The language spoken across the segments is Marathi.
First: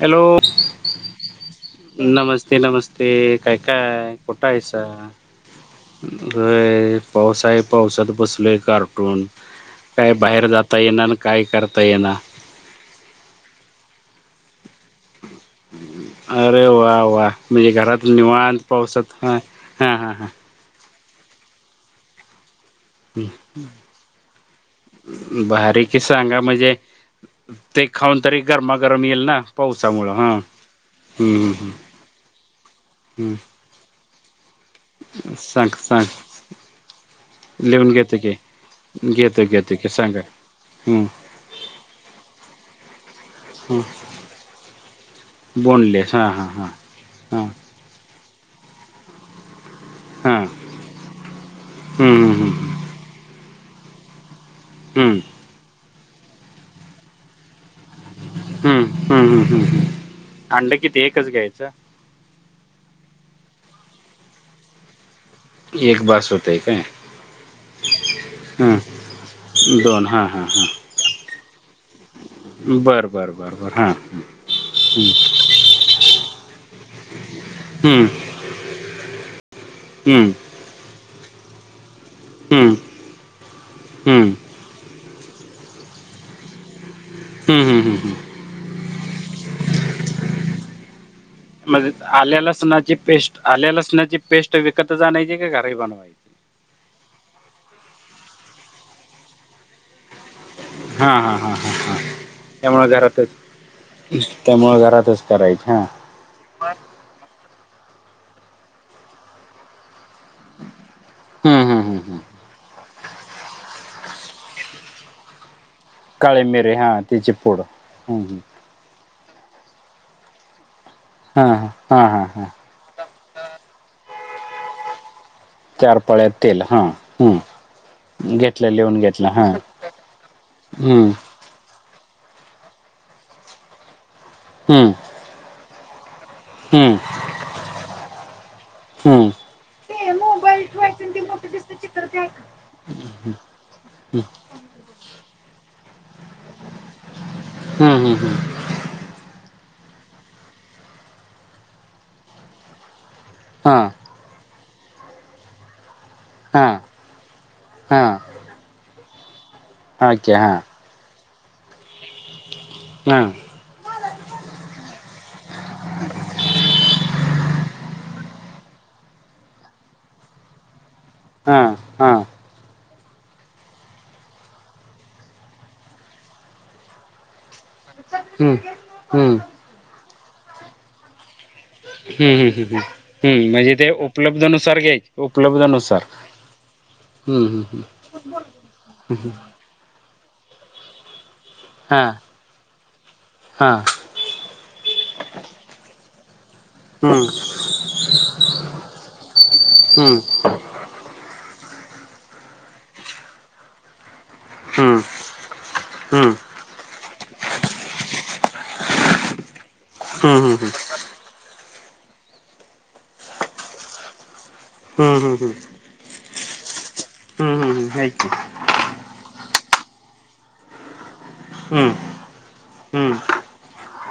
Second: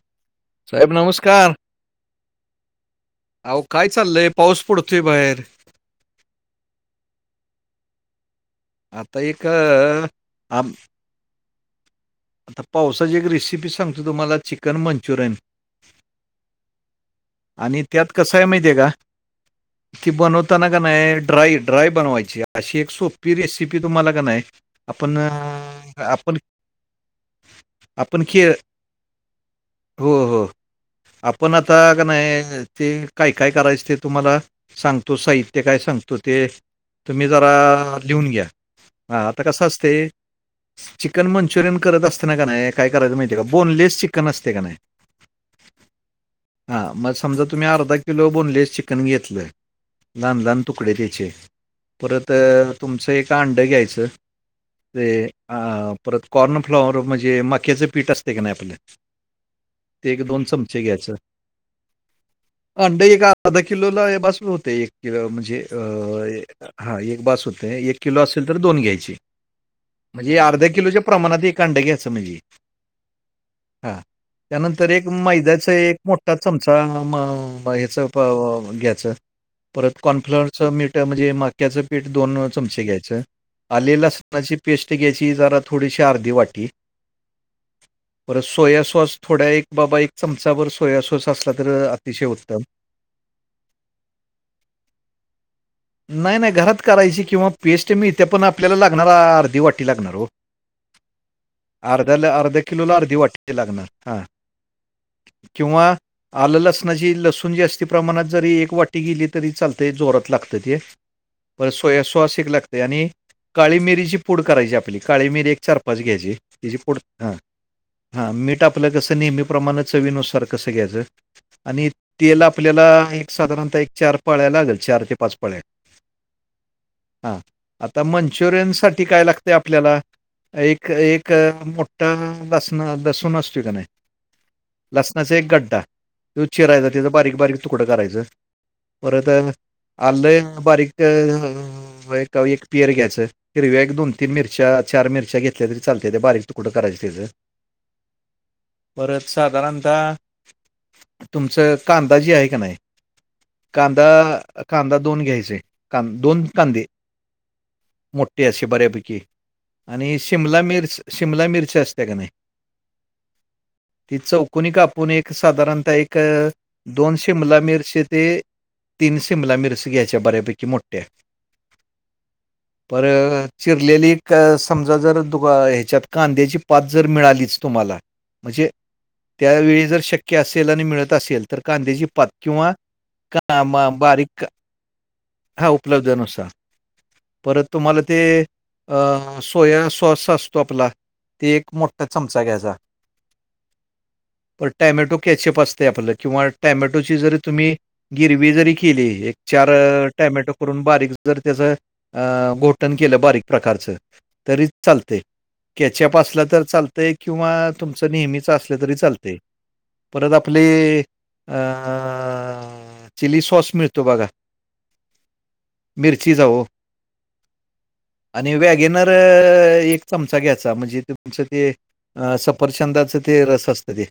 हॅलो साहेब नमस्कार नमस्ते नमस्ते काय अहो काय चाललंय कुठं पाऊस आहेस? पडतोय बाहेर होय पाऊस आहे पावसात बसलोय. आता गारठून एक अ, काय बाहेर आम- जाता येना आणि काय करता येना. आता पावसाची एक रेसिपी सांगतो तुम्हाला चिकन मंचुरियन अरे वा वा म्हणजे आणि घरात त्यात कसं आहे निवण पावसात ह हा हा हा ताना का नाही ड्रा ड्राय बनवायची. अशी एक सोपी रेसिपी तुम्हाला का नाही आपण भारी की आपण सांगा म्हणजे ते खाऊन आपण तरी के गरमागरम येईल ना पावसामुळे हा हम्म ब का नाही ते काय काय हम्म करायचं ते तुम्हाला सांगतो साहित्य सांग काय सांग सांगतो ते तुम्ही जरा घेतो लिहून की घ्या हा आता घेतो कसं घेतो की असते. सांगा हम्म चिकन मंचुरियन करत असताना का नाही काय करायच माहितीय का बोनलेस हम्म चिकन असते का नाही. बोनलेस हा मग समजा हा तुम्ही अर्धा अर्धा किलो बोनलेस चिकन घेतलं हा लहान लहान तुकडे त्याचे हम्म परत हम्म हम्म तुमचं एक अंड घ्यायचं ते हम्म अ परत कॉर्न फ्लॉवर म्हणजे माक्याचे पीठ असते का नाही आपलं हम्म, हम्म, हम्म, हम्म, हम्म. ते एक दोन अंडं चमचे किती घ्यायचं एकच घ्यायचं. अंड एक अर्धा किलोला बसून होते एक किलो म्हणजे एक म्हण बास होतंय जे काय हां एक बस होते एक किलो असेल तर हम्म, दोन घ्यायची दोन हां म्हणजे हां अर्धा किलोच्या प्रमाणात कांड घ्याच म्हणजे हां बर बर बर बर हां हा त्यानंतर एक मैद्याच एक ा चमचा ह्याचं हम्म, घ्यायचं परत हम्म, कॉर्नफ्लअर. स मीठ म्हणजे माक्याचं पीठ दोन हम्म, हम्म, चमचे घ्यायचं. आले हम्म, लसणाची पेस्ट घ्यायची जरा थोडीशी अर्धी वाटी. हम्म हम्म. बर सोयासॉस थोड्या एक बाबा एक चमचावरर सोयासॉस अस. म्हणजे आल्या लसणाची पेस्ट आल्या लसणाची पेस्ट विकत जाायची की घरी बनवायची. नाही नाही घरात. करायची किंवा पेस्ट मिीळथे पण आपल्याला लागणार अर्धी वाटी लागणार हो. हां हां हां हां अर्ध्याला अर्ध्या किलो ला अर्धी वाटाची लागणार हा. त्यामुळं घरातच. करायची हां किंवा. आलं लसणाची लसूण जास्त प्रमाणात जरी एक वाटी गेली तरी चालते जोरात लागते. ते हम्म, पर हम्म, हम्म, स हम्म. सो एक लागते आणि. काळी मिरीची पूड करायची आपली काळी मिरी एक चारप. काळे मिरे हां त्याची [unintelligible] पूड हम्म, हम्म. हा. हां हां हां हां [unintelligible] हां आपल्याला एक साधारणतः एक चार पाळ्या लागेल चार ते पाच पळ्या. चार पळ्यात तेल हां हा हम्म. आता घेतलं मंचुरियन लिहून साठी काय घेतलं हां लागते आपल्याला. एक हम्म एक मोठासन बसून असते काने. हम्म. असनाचा एक गड्डा त चिरायचा त्याचां बारीक बारीक तुकडं करायचं परत. आल् बारीक एक का एक पियर घ्यायं हिरव्या एक दोन तीन मिरच्या चार मिरच्या घेतल्या तरी. चालते ते बारीक त कुठं करायं तेचं. हम्म हम्म हम्म. परत साधारणतः तुमचं का अंदाजी आहे का नाही. कांदा कांदा दोन घ्यायचे दोन कांदे मोठ. तेी असशी बऱ्यापैकी आणि शिमला मिर्च शिमला मिरची अस त्या का नाही. ना. ति चवक कोणी कापून एक साधारणतः एक दोनशे मुला मिरचे ते. तीन शिमला मिरस घ्याच्या बऱ्यापैकी मोठ्या. हा हा. पर चिरलेली समजा जर तु ह्याच्यात कांद्याची पच जर मिळालीच. तुम्हाला म्हणजे त्यावेळी जर शक्य असेल आणि मिळत असेल तर. तर कांद्याची पात हम्म म्हणजे ते किंवा बारीक उपलब्धनुसार घ्यायचे हा उपलब्धनुसार उपलब्ध नुसार. हम्म परत हम्म हम्म तुम्हाला ते. सोया सॉस असतो आपला ते एक हा मोठा चमचा घ्यायचा. हा. पण टॅमॅटो कॅचअप असते आपल्याला किंवा. टॅमॅटोची हम्म जरी तुम्ही गिरवी जरी केली एक चार हम्म टॅमॅटो. करून बारीक जर त्याच घोटण केलं बारीक प्रकारच तरी चालत. कॅचअप हम्म असलं तर चालतय किंवा तुमचं नेहमीच असलं तरी चालत. परत हम्म हम्म हम्म हम्म हम्म आपली अ चिली सॉस मिळतो बघा. हम्म हम्म हम्म. मिरची जाऊ. [unintelligible] वॅगिनर एक चमचा घेचा म्हणजे तुमचं ते. हम्म अ हम्म सफरचंदाचं ते रस असत ते.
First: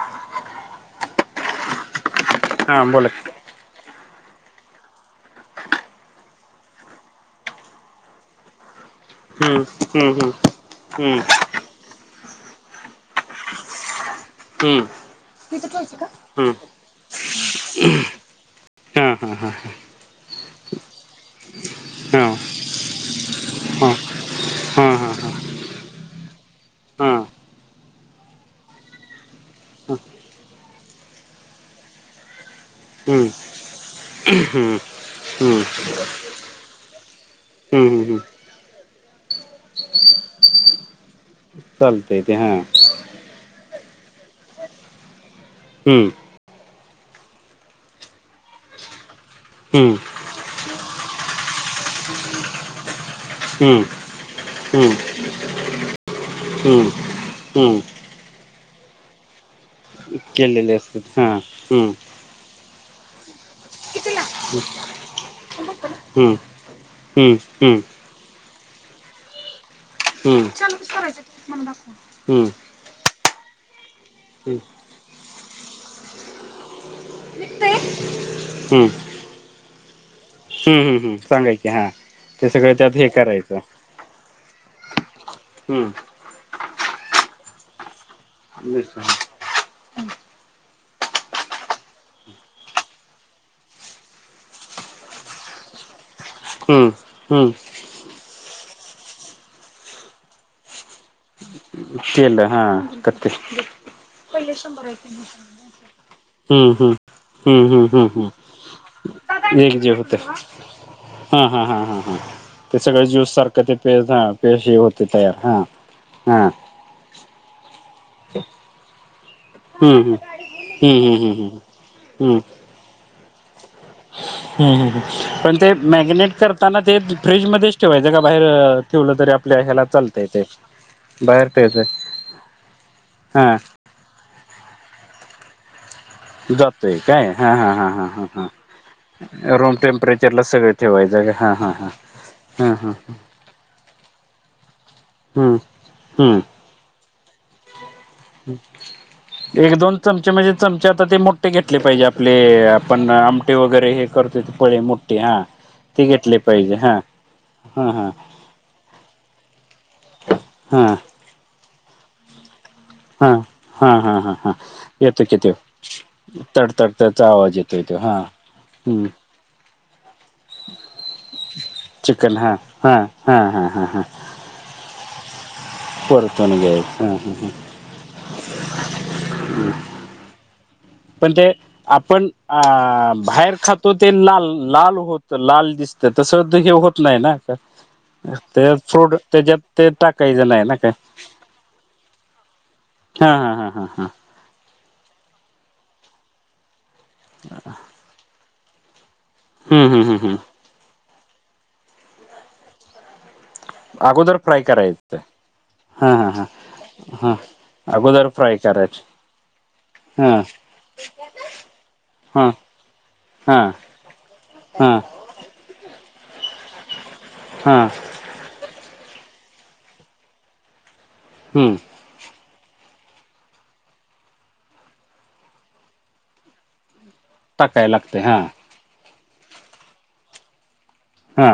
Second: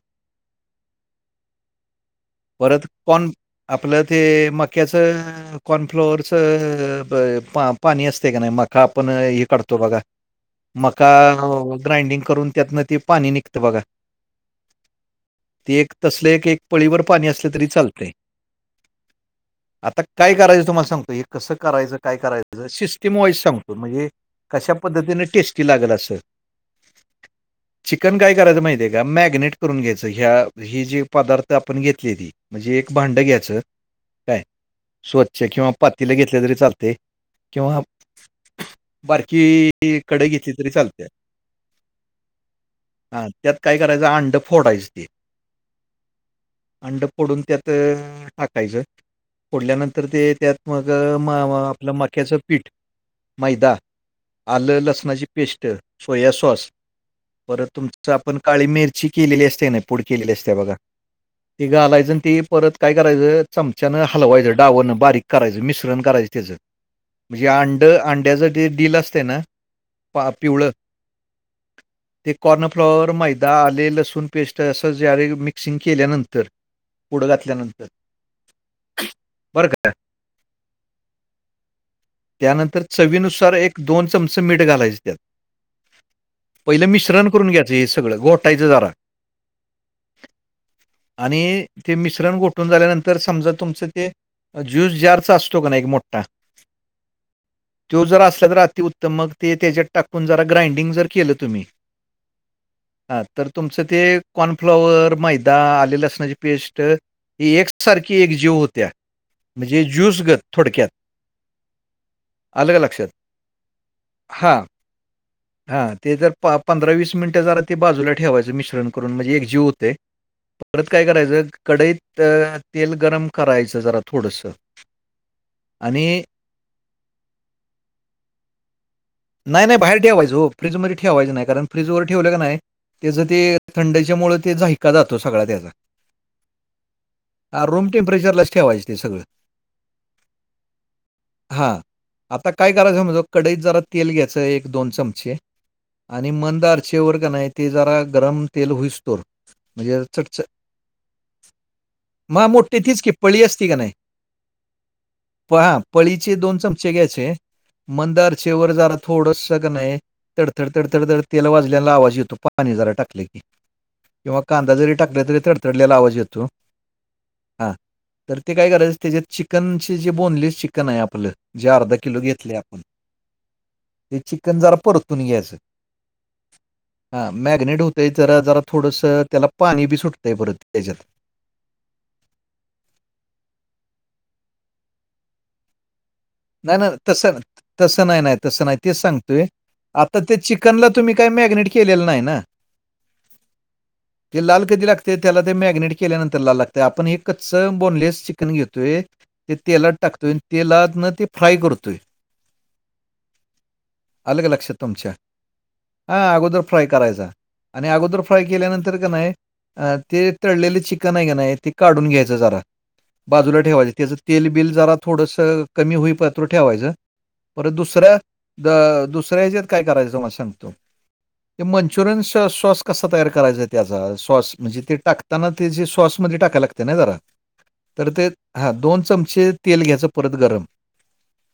हा परत बोला कोण आपलं ते मक्याच अ. कॉर्नफ्लोअरच अब पा पाणी असते का नाही मका आपण एक हम्म काढतो बघा हम्म हम्म मका हम्म ग्राइंडिंग करून त्यातनं ते पाणी निघतं बघा हम ते एक तसले एक पळीवर पाणी असले तरी चालते. हा हा हा हा. आता काय करायचं तुम्हाला सांगतो हे कसं करायचं काय हा करायचं सिस्टीम वाईज सांगतो हा हा म्हणजे कशा हा हा पद्धतीने टेस्टी लागल असं हा चिकन काय करायचं माहित आहे का. मॅगनेट करून घ्यायचं ह्या ही जे पदार्थ आपण घेतली ती. म्हणजे एक भांडं हम्म घ्यायचं. काय हम्म स्वच्छ हम्म किंवा पातीला घेतल्या तरी चालते किंवा हम्म हम्म हम्म बारकी. ती कडाई घेतली तरी चालते, चालतंय ते हा हा त्यात. काय करायच अंड फोडायच ते हम्म अंड पोडून त्यात टाकायचं हम्म पोडल्यानंतर ते त्यात मग आपलं माक्याचं पीठ मैदा, हम्म आलं हम्म लसणाची पेस्ट, सोया सॉस हम्म परत हम्म तुमच आपण काळी मिरची केलेली असते ना पुढ केलेली अस त्या बघा केलेले असतात हा ति हम्म घालायचं आणि ती परत काय करायचं चमच्यान हलवायंच डावणं बारीक करायचं मिश्रण करायचं हम्म त्याचं- हम्म मंग हे हम्म अंड अंड्याचं ते डील असते ना पा हम्म पिवळ चालूच करायचं मला दाखवा ते हम्म कॉर्नफ्लॉवर माहित दा आले लसूण पेस्ट हम्म असं जवे मिक्सिंग केल्यानंतर पुडं घातल्यानंतर हम्म हम्म. बरं का हम्म हम् सांगायचे हा ते सगळं त्यानंतर त्यात हे चवीनुसार करायचं एक दोन चमचे मीठ घालायचं त्यात हम्म पहिलं मिश्रण करून घ्यायचं हे सगळं घोटायचं जरा [unintelligible] आणि ते मिश्रण गोठून झाल्यानंतर समजा तुमचं ते ज्यूस जारचा असतो का ना एक मोठा हम्म हम्म. तो जर असल्या तर अति उत्तम मग ते त्याच्यात टाकून जरा ग्राइंडिंग जर केलं तुम्ही केलं हा. हा करते तर तुमचं ते कॉर्नफ्लॉवर मैदा आले लसणाची हम्म पेस्ट हम्म ही हम्म हम्म एकसारखी हम्म एक जीव होत्या म्हणजे ज्यूसगत थोडक्यात हम हम हा हम हम. आलं ते का सगळे लक्षात ज्यूस सारखं ते प हा पेज होते तयार हा ते जर हा. पंधरा वीस मिनटं जरा ते बाजूला ठेवायचं मिश्रण करून म्हणजे एकजीव होऊ दे हम्म हम्म परत काय हम्म करायचं हम्म काडईत तेल गरम करायच जरा थोडंसं ह् पण ते आणि मॅगनेट करताना ते फ्रीजमध्येच ठेवायचं का बाहेर ठेवलं तरी [unintelligible] नाही नाही बाहेर चालतंय ठेवायचं ते हो फ्रीज मध्ये ठेवायचं नाही बाहेर कारण ठेवायचं फ्रीज वर ठेवलं का नाही त्याच हा ते थंडीच्या मुळ ते झायका जातो सगळा त्याचा जातय काय हा हां, हा रूम ह ह ह टेम्परेचरलाच ठेवायचं ते सगळं. ह रूम टेम्परेचरला सगळ ठेवायचं जा हा हां हां आता काय करायचं म्हणजं कडई जरा तेल घ्यायचं एक दोन चमचे हम्म आणि हम्म मंद आचेवर की नाय ते जरा गरम तेल होईतोवर एक दोन चमचे म्हणजे चमचे आता ते मोठे घेतले पाहिजे आपले मग मोठी तीच आपण की पळी आमटी असती का नाही? वगैरे हे करतो पळे मोठे हा प हां, ते पळीचे घेतले पाहिजे चमचे हा. घ्यायचे हा हा मंद आचेवर जात थोडसं कणाय तडतड हा तडतडतड तेल वाजल्याला आवाज येतो पाणी जरा टाकले हा की, हा हा हा किंवा हा कांदा जरी टाकला येतो की तरी त्यो तडतडलेला आवाज येतो तडतडतडचा आवाज हा येतोय तो तर ते काय करायचं हम्म त्याच्यात चिकनचे जे बोनलेस चिकन आहे आपलं जे अर्धा किलो चिकन हा घेतले आपण हा हा हा हा हा. ते चिकन जरा परतून घ्यायचं परतून घ्यायच हा ह ह मॅगनेट होत ते जरा जरा थोडंसं त्याला पाणी बी सुटतंय परत त्याच्यात पण ते आपण अ बाहेर खातो ते लाल लाल होत लाल दिसत. त्या असतं हे होत नाही ना ते थोडं त्याच्यात ते टाक तरं ते चिकनला तुम्ही काही मॅगनेट केलेलं नाही ना. हा हा हा हा हा ते लाल कधी लागते त्याला ते मॅगिनेट केल्यानंतर लाल लागते. तर आपण एकचं बोनलेस चिकन घेतोय ते हम्म तेलात हम्म हम्म टाकतोय हम्म अनं तेलात न ते फ्राय करतोय अगोदर आल कां फ्राय लक्षात तुमच्या करायचं हा अगोदर फ्राय करायचा हा आणि अगोदर फ्राय केल्यानंतर का नाही. अ ते हा तळलेले चिकन आहे का नाही ते काढून घ्यायचं हा जरा बाजूला हा ठेवायचं त्याचं तेल बिल जरा हा थोडसं कमी होई पातुर ठेवायचं परत हा दुसऱ्या ग दुसऱ्या याच्यात काय करायचं? तुम्हाला सांगतो. हम्म चुरनचा सॉस कसा तयार करायचाय त्याचा सॉस म्हणजे ते टाकताना ते जे सॉसमध्ये टाकाया लागत. ते नाही जरा टाकाय तर लागते ते हा दोन चमचे तेल घ्यायचं परत गरम हा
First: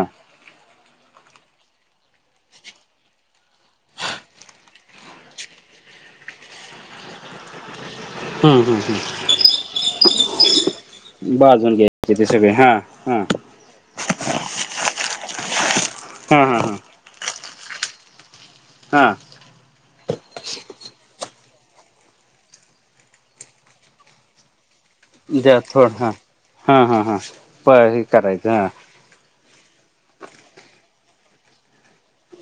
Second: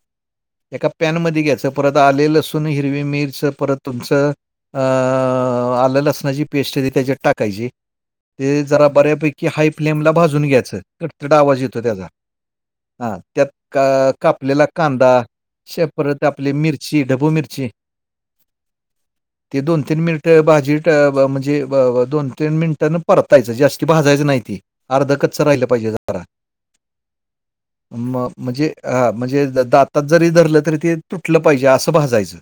एका पॅनमध्ये घ्यायचं परत आले लसून हिरवी मिरच परत तुमचं अ आलं लसणाची पेस्टरी त्याच्यात टाकायची. ते हम्म हम्म जरा बऱ्यापैकी हाय फ्लेम ला भाजून घ्याचं तडतड आवाज भाजून येतो त्याचा घ्यायचे ते सगळे हा त्यात का? कापल्याला कांदा श परत हा आपली हा हा मिरची ढबू मिरची हा ती दोन तीन मिनिटं भाजी ट ब म्हणजे ब व दोन तीन मिनिटान परतायचं जास्ती भाजायचं नाही ती अर्ध कच्च द्या राहिलं पाहिजे थोडं हा जरा हा हा हा प हे म करायचं म्हणजे...... हा म्हणजे दातात जरी धरलं तरी ते तुटलं पाहिजे असं भाजायचं...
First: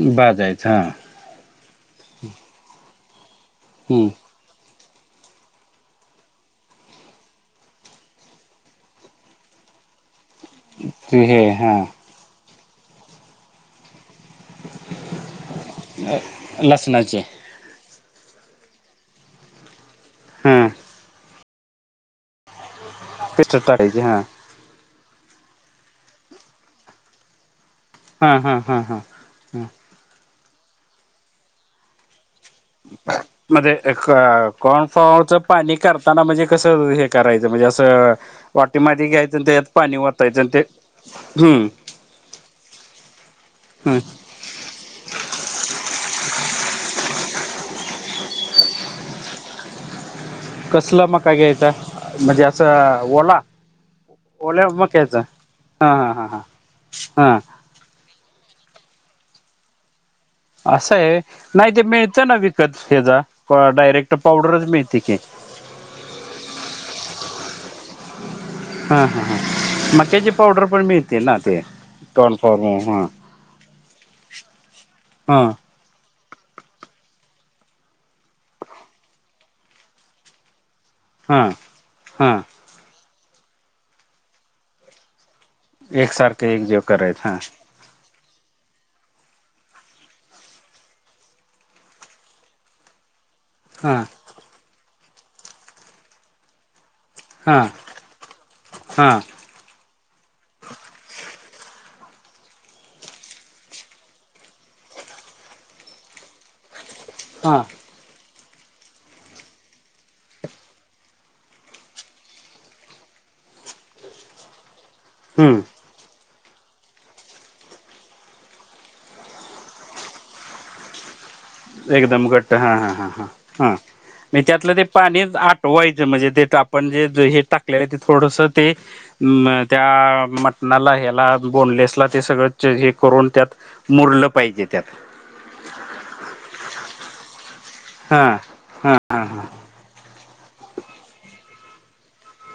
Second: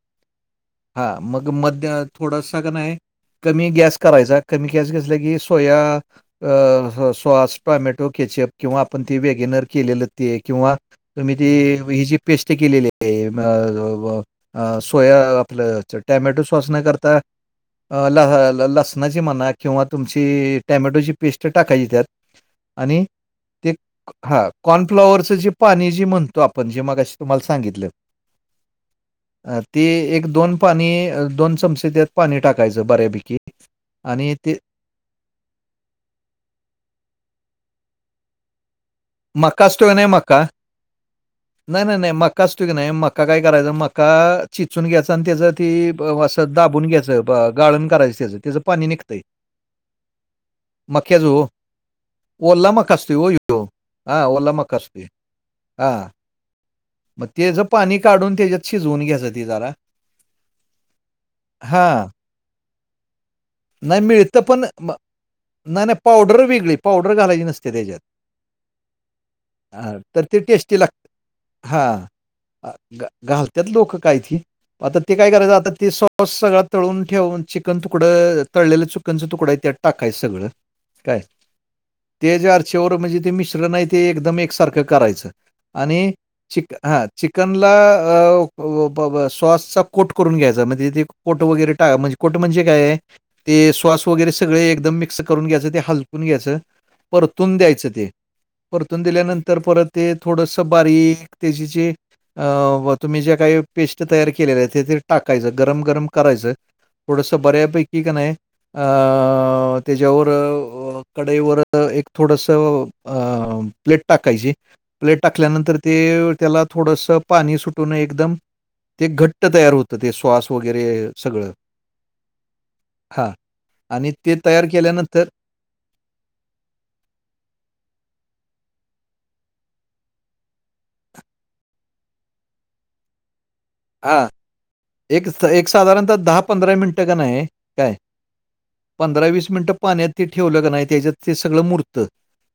भाजायचं हं.... ह मग मध्य थोडासं का नाही कमी गॅस हम्म करायचा... कमी गॅस घसलं की, सोया अ सॉस, टोमॅटो केचप किंवा आपण ते वेगनर केलेलं ते किंवा तुम्ही हे ते हा व्हे ची पेस्ट केलेलीय म जा वा अ सोया आपलं चं टॅमॅटो सॉस नं करता लसणाचे अ लह ल लसणाची म्हणा किंवा तुमची हा टॅमॅटोची पेस्ट टाकायची त्यात आणि पेस्ट ते टाकायची हा कॉनफ्लॉवरचं पी त्याज पाणी जी म्हणतो आपण, जे मगाशी तुम्हाला सांगितलं हा हा हा हा अ ते एक दोन पाणी, अ दोन चमचे त्यात पाणी टाक म्हणजे एक कॉनफ्लॉवरचं पाणी करताना म्हणजे कसं हे करायचं, म्हणजे असं वाटी मधी घ्यायचं अनं मका त्याच्यात असतो का पाणी नाही वतायच मका अन् ते हम्म नाही नाही नाही, मका असतो की नाही, मका काय कराचं हम्म मका चेचून घ्यायचं अनं त्याच ते ब वं असं दाबून घ्यायचं, ब गाळण करायचं, त्याचं त्याचं पाणी निघतंय कसला मक्याचं मका ओ, घ्यायचा म्हणजे ओल्ला मका असं असतोयं ओ यो ओला त्यो हां वल्ला ओल्या मका असतोय, मक्याचा हा हां हा हा हा म ते हा त्याचं पाणी काढून, त्याच्यात शिजून घ्याचं ते जरा. असं आहे व्हय, नाही ते हां, मिळतं ना विकतं हेचा, नाही डायरेक्ट मिळतं पण पावडरचं म मिळते की. नाही नाही पावडर वेगळी, पावडर घालायची नसते त्याच्यात. हां हां हां ह तर मक्याची ते पावडर टेस्टी पण लागतय, मिळते ना ते हा कॉर्नफ्लॉवर हां घ घाल त्यात लोकं कायती, आता ते काय हां करायचं आता ते सॉस, सगळं तळून ठेवून चिकन तुकडं तळलेलं चुकनचा तुकडा आहे, त्यात टाकाय सगळं काय हां ते हां जे अर् चेवर म्हणजे ते मिश्रण ते एकदम एकसारखं करायचं. आणि एकसारखं चिक एकजीव हा करायचं हां चिकनला अ अ ओ ओ ब सॉसचा कोट करून घ्यायचा, म्हणजे तेे कोट वगैरे टाका म्हणजे कोट म्हणजे काय आहे ते हां सॉस वगैरे सगळे एकदम मिक्स करून घ्यायचं, ते हलकून घ्यायचं. परतून हां द्यायचं ते, परतून हां दिल्यानं तर परत ते थोडस बारीक त्याचे जे अ तुम्ही ज्या काही पेस्ट तयार केलेल्या आहे, ते ते टाकायचं गरम गरम करायचं. थोडसं हां बऱ्या पैकी का नाही अ त्याच्यावर कडईवर एक थोडस अं प्लेट टाकायची, प्लेट टाकल्यानंतर हम्म ते त्याला थोडसं पाणी सुटून एकदम ते घट्ट तयार होतं ते स्वास वगैरे सगळं एकदम घट्ट हा हा ह ह हां हा आणि म तयार त्यातलं ते पाणी केल्यानंतर आट् टव्हायचं म्हणजे, ते आपण जे हे टाकलेलं ते थोडस ते अ त्या मटणाला, ह्याला बोनलेसला ते सगळं हे करून त्यात हां, मुरलं पाहिजे त्यात. एक एक साधारणत दहा -पंधरा मिनिटं का नाही आहे काय हा हा हा पंधरा - हा वीस मिनिटं पाण्यात ते ठेवलं का नाही त्याच्यात ते सगळं मूरतं.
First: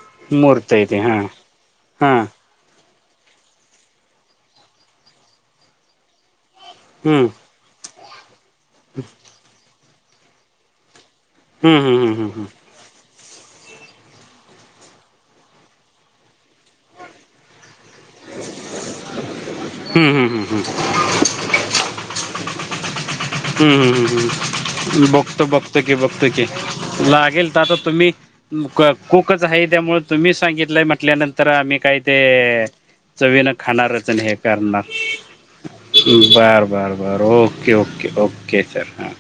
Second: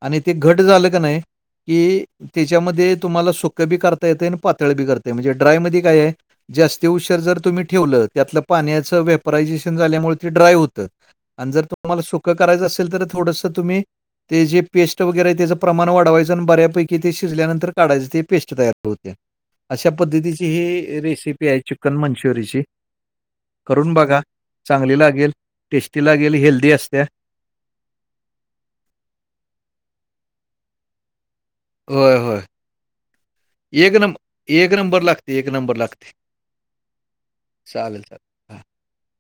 आणि ते घट मूर्त आहे झालं ते का हा नाही कि हा ते च्यामध्ये तुम्हाला सुकं बी करता येते आणि पातळ बी करता, म्हणजे ड्राय म काय आहे जास्त स्ती उशर हम्म जर तुम्ही ठेवलं, त्यातलं पाण्याचं वेपरायझेशन झाल्यामुळे ते ड्राय होतं. आणि जर हम्म तुम्हाला हम्म हम्म सुकं हम्म करायचं असेल, तर थोडसं तुम्ही ते जे पेस्ट वगैरे आहे त्याचं प्रमाण वाढवायचं. चं एगदम बऱ्यापैकी ते शिजल्यानंतर काढायचं ते पेस्ट तयार होते. अशा हम्म पद्धतीची हम्म हम्म ही रेसिपी आहे चिकन मंचुरिची. हम्म हम्म लागेल बघतो बघतो की टेस्टी बघतो लागेल की हेल्दी असते लागेल तर आ तुम्ही अम कुकच आहे त्यामुळे तुम्ही सांगितलंय म्हटल्यानं तर आम्ही काही होय, ते होय. चवीन एक खाणारच नंब आणि हे एक करणार नंबर लागते, एक नंबर लागते. बर बर बर ओके चालेल, ओके चालेल. हां. ओके चल हां